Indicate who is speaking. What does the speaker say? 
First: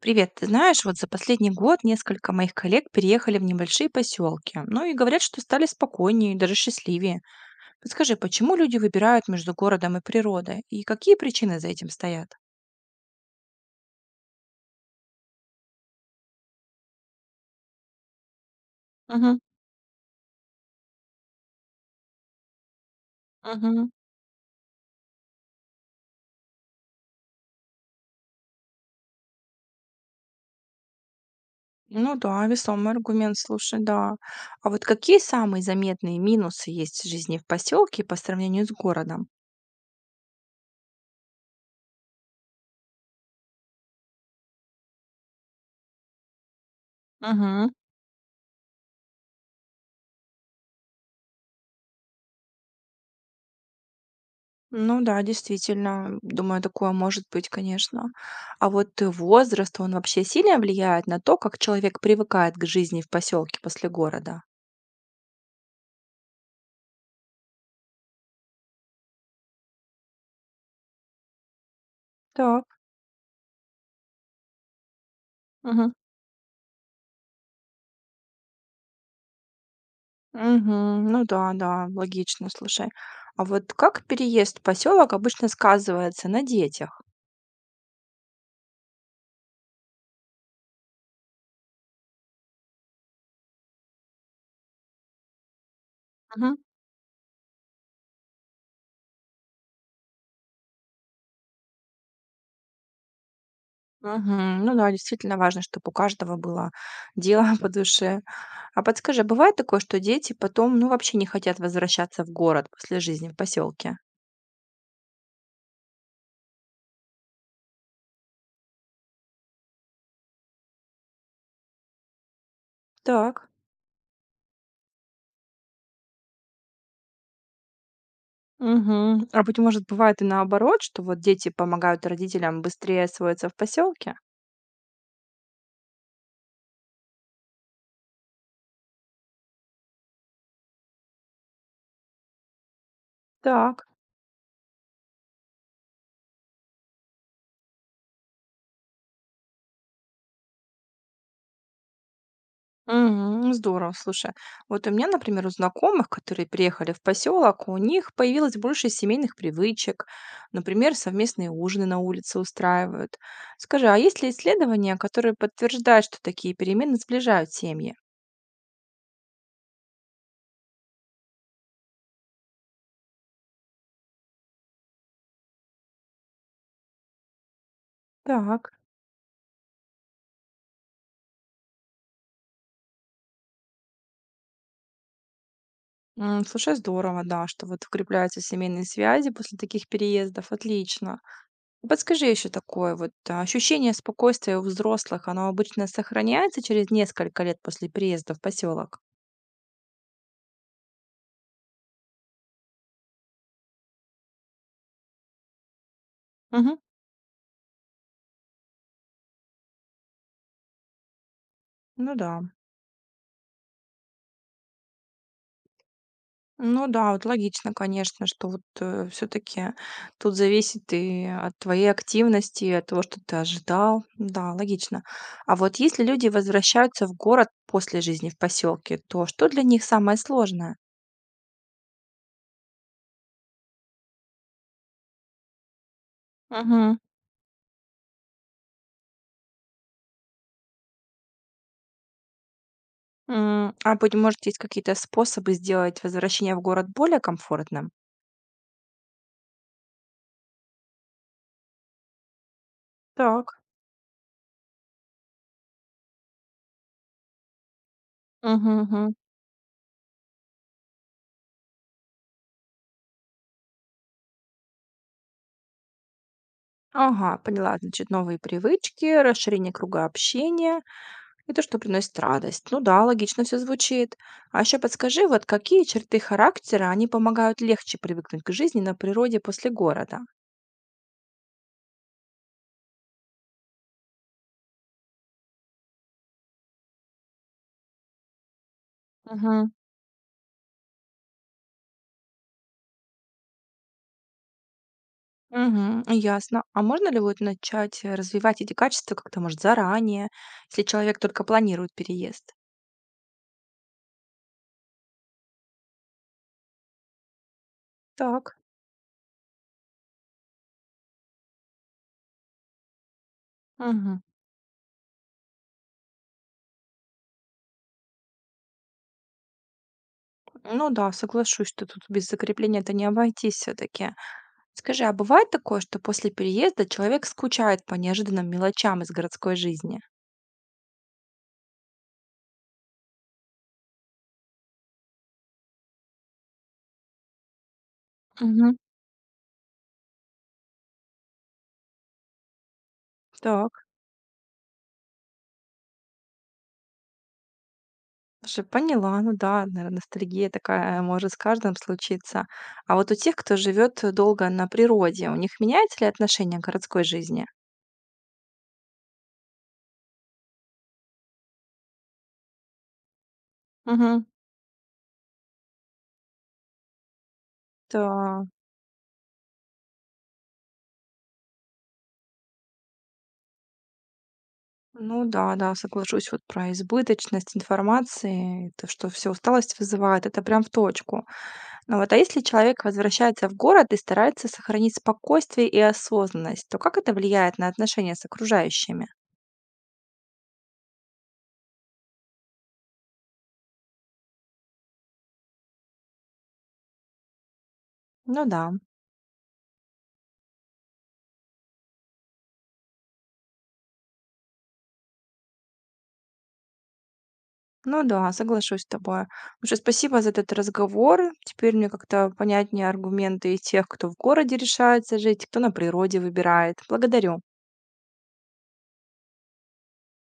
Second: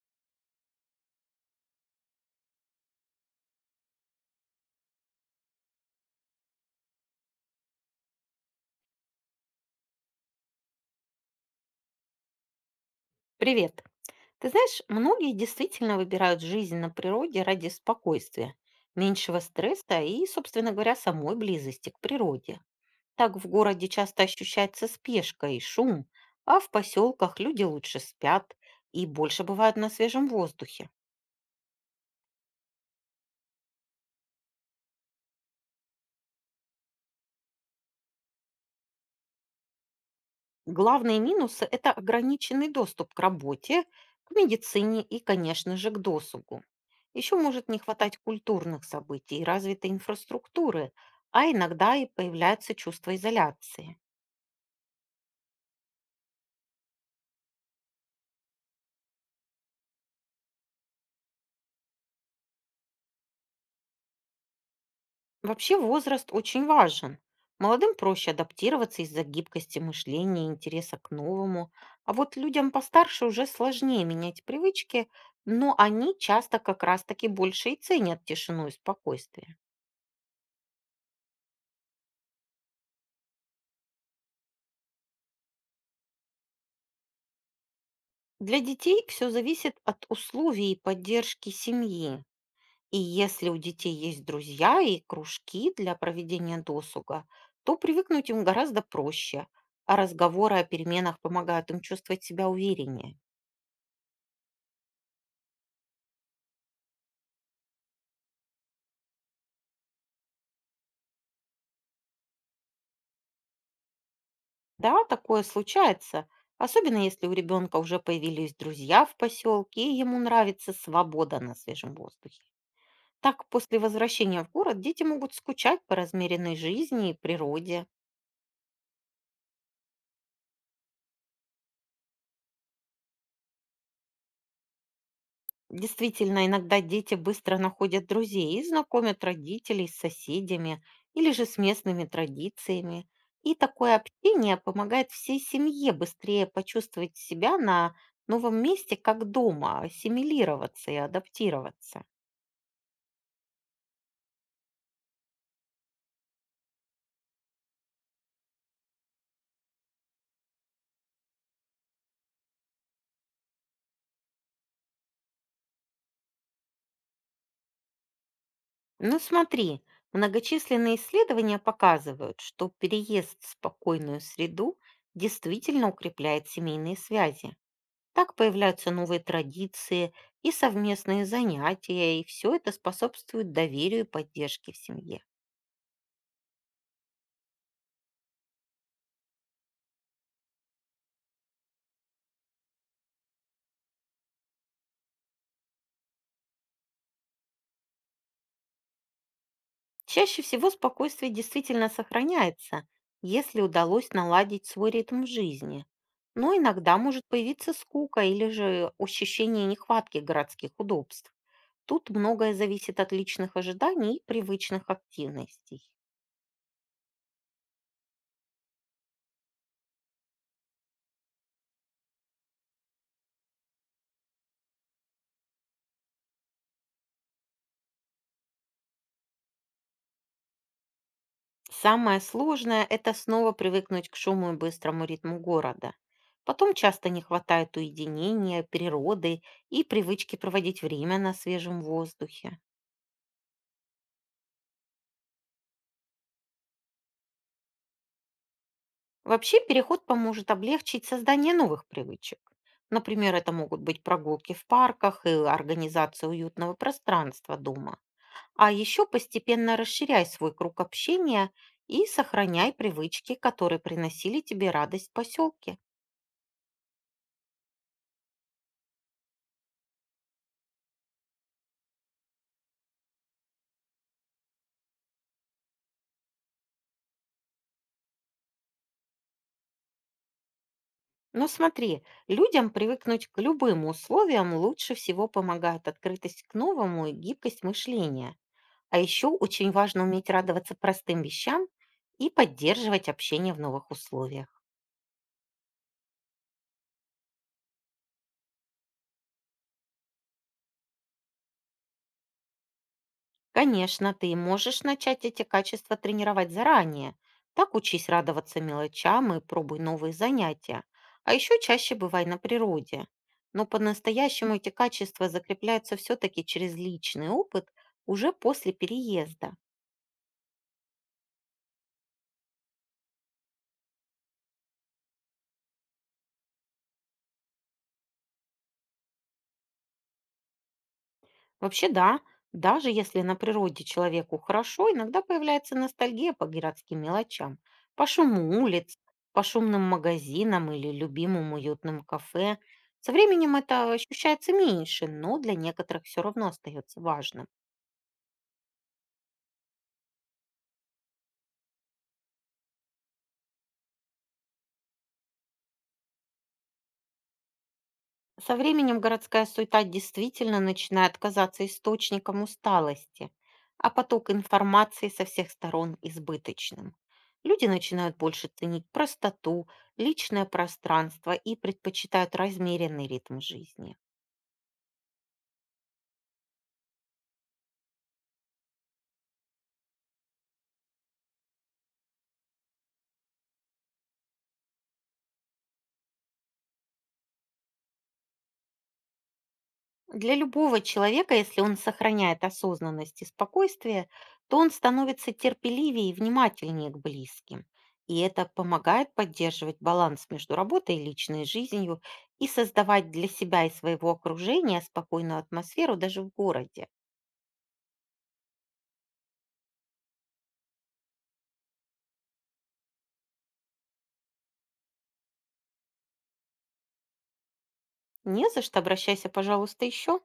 Speaker 1: Привет, ты знаешь, вот за последний год несколько моих коллег переехали в небольшие поселки, ну и говорят, что стали спокойнее и даже счастливее. Подскажи, почему люди выбирают между городом и природой, и какие причины за этим стоят?
Speaker 2: Привет. Ты знаешь, многие действительно выбирают жизнь на природе ради спокойствия,
Speaker 1: Мгм,
Speaker 2: меньшего стресса и, собственно говоря, самой близости к природе. Так в городе
Speaker 1: мгм.
Speaker 2: часто ощущается спешка и шум, а в поселках люди лучше спят и больше бывают на свежем воздухе.
Speaker 1: Ну да, весомый аргумент, слушай, да. А вот какие самые заметные минусы есть в жизни в поселке по сравнению с городом?
Speaker 2: Главные минусы– это ограниченный доступ к работе, к медицине и, конечно же, к досугу. Еще может
Speaker 1: Мгм.
Speaker 2: не хватать культурных событий и развитой инфраструктуры, а иногда и появляется чувство изоляции.
Speaker 1: Ну да, действительно, думаю, такое может быть, конечно. А вот возраст, он вообще сильно влияет на то, как человек привыкает к жизни в поселке после города?
Speaker 2: Вообще возраст очень важен. Молодым проще адаптироваться из-за гибкости мышления и интереса к новому, а вот
Speaker 1: Так,
Speaker 2: людям постарше уже сложнее менять привычки, но
Speaker 1: мгм.
Speaker 2: они часто как раз-таки больше и ценят тишину и спокойствие.
Speaker 1: Мгм. Ну да, да, логично, слушай. А вот как переезд в поселок обычно сказывается на детях?
Speaker 2: Для детей все зависит от условий и поддержки семьи. И если у детей есть друзья и кружки для
Speaker 1: Мгм.
Speaker 2: проведения досуга, то привыкнуть им гораздо проще, а разговоры о переменах помогают им чувствовать себя увереннее.
Speaker 1: Мгм. Ну да, действительно важно, чтобы у каждого было дело по душе. А подскажи, а бывает такое, что дети потом, ну, вообще не хотят возвращаться в город после жизни в поселке?
Speaker 2: Да, такое случается, особенно если у ребенка уже появились друзья в поселке, и ему нравится свобода на свежем воздухе. Так,
Speaker 1: Так.
Speaker 2: после возвращения в город дети могут скучать по размеренной жизни и природе.
Speaker 1: Мгм. А быть может, бывает и наоборот, что вот дети помогают родителям быстрее освоиться в поселке?
Speaker 2: Действительно, иногда дети быстро находят друзей и знакомят родителей с соседями или же с местными традициями. И
Speaker 1: Так,
Speaker 2: такое общение помогает всей семье быстрее почувствовать себя на новом месте как дома, ассимилироваться и адаптироваться.
Speaker 1: мгм. Здорово, слушай. Вот у меня, например, у знакомых, которые приехали в поселок, у них появилось больше семейных привычек. Например, совместные ужины на улице устраивают. Скажи, а есть ли исследования, которые подтверждают, что такие перемены сближают семьи?
Speaker 2: Ну смотри, многочисленные исследования показывают, что переезд в спокойную среду действительно укрепляет семейные связи. Так
Speaker 1: Так.
Speaker 2: появляются новые традиции и совместные занятия, и все это способствует доверию и поддержке в семье.
Speaker 1: М, слушай, здорово, да, что вот укрепляются семейные связи после таких переездов. Отлично. Подскажи еще такое вот, а, ощущение спокойствия у взрослых, оно обычно сохраняется через несколько лет после переезда в поселок?
Speaker 2: Чаще всего спокойствие действительно сохраняется, если удалось наладить свой ритм жизни. Но
Speaker 1: Мгм.
Speaker 2: иногда может появиться скука или же ощущение нехватки городских удобств. Тут
Speaker 1: Ну да.
Speaker 2: многое зависит от личных ожиданий и привычных активностей.
Speaker 1: Ну да, вот логично, конечно, что вот все-таки тут зависит и от твоей активности, и от того, что ты ожидал. Да, логично. А вот если люди возвращаются в город после жизни в поселке, то что для них самое сложное?
Speaker 2: Самое сложное– это снова привыкнуть к шуму и быстрому ритму города. Потом
Speaker 1: Мгм.
Speaker 2: часто не хватает уединения, природы и привычки проводить время на свежем воздухе.
Speaker 1: М, а быть может, есть какие-то способы сделать возвращение в город более комфортным?
Speaker 2: Вообще переход поможет облегчить создание новых привычек. Например,
Speaker 1: Так.
Speaker 2: это могут быть прогулки в парках и организация уютного пространства дома. А
Speaker 1: Мгм,
Speaker 2: еще
Speaker 1: мгм.
Speaker 2: постепенно расширяй свой круг общения и сохраняй привычки, которые приносили тебе радость в поселке.
Speaker 1: Ага, поняла. Значит, новые привычки, расширение круга общения и то, что приносит радость. Ну да, логично все звучит. А еще подскажи, вот какие черты характера, они помогают легче привыкнуть к жизни на природе после города?
Speaker 2: Но смотри, людям привыкнуть к любым условиям лучше всего помогает открытость к новому и гибкость мышления. А еще
Speaker 1: Мгм.
Speaker 2: очень важно уметь радоваться простым вещам и поддерживать общение в новых условиях.
Speaker 1: Угу, ясно. А можно ли вот начать развивать эти качества как-то, может, заранее, если человек только планирует переезд?
Speaker 2: Конечно, ты можешь начать эти качества тренировать заранее. Так учись
Speaker 1: Так.
Speaker 2: радоваться мелочам и пробуй новые занятия. А еще чаще бывай на природе. Но
Speaker 1: Мгм.
Speaker 2: по-настоящему эти качества закрепляются все-таки через личный опыт уже после переезда.
Speaker 1: Ну да, соглашусь, что тут без закрепления это не обойтись все-таки. Скажи, а бывает такое, что после переезда человек скучает по неожиданным мелочам из городской жизни?
Speaker 2: Вообще, да, даже если на природе человеку хорошо, иногда появляется ностальгия по городским мелочам, по шуму
Speaker 1: Мгм.
Speaker 2: улиц, по шумным магазинам или любимым уютным кафе. Со временем
Speaker 1: Так,
Speaker 2: это ощущается меньше, но для некоторых все равно остается важным.
Speaker 1: уже поняла. Ну да, наверное, ностальгия такая может с каждым случиться. А вот у тех, кто живет долго на природе, у них меняется ли отношение к городской жизни?
Speaker 2: Со временем городская суета действительно начинает казаться источником усталости, а
Speaker 1: Мгм.
Speaker 2: поток информации со всех сторон избыточным. Люди начинают
Speaker 1: Да,
Speaker 2: больше ценить простоту, личное пространство и предпочитают размеренный ритм жизни.
Speaker 1: ну да, да, соглашусь вот про избыточность информации, то, что все усталость вызывает, это прям в точку. Ну вот, а если человек возвращается в город и старается сохранить спокойствие и осознанность, то как это влияет на отношения с окружающими?
Speaker 2: Для любого человека, если он сохраняет осознанность и спокойствие, то он становится терпеливее и внимательнее к близким. И
Speaker 1: Ну
Speaker 2: это
Speaker 1: да,
Speaker 2: помогает поддерживать баланс между работой и личной жизнью и создавать для себя и своего окружения спокойную атмосферу даже в городе.
Speaker 1: ну да, соглашусь с тобой. Слушай, спасибо за этот разговор. Теперь мне как-то понятнее аргументы и тех, кто в городе решается жить, кто на природе выбирает. Благодарю.
Speaker 2: Не за что, обращайся, пожалуйста, еще.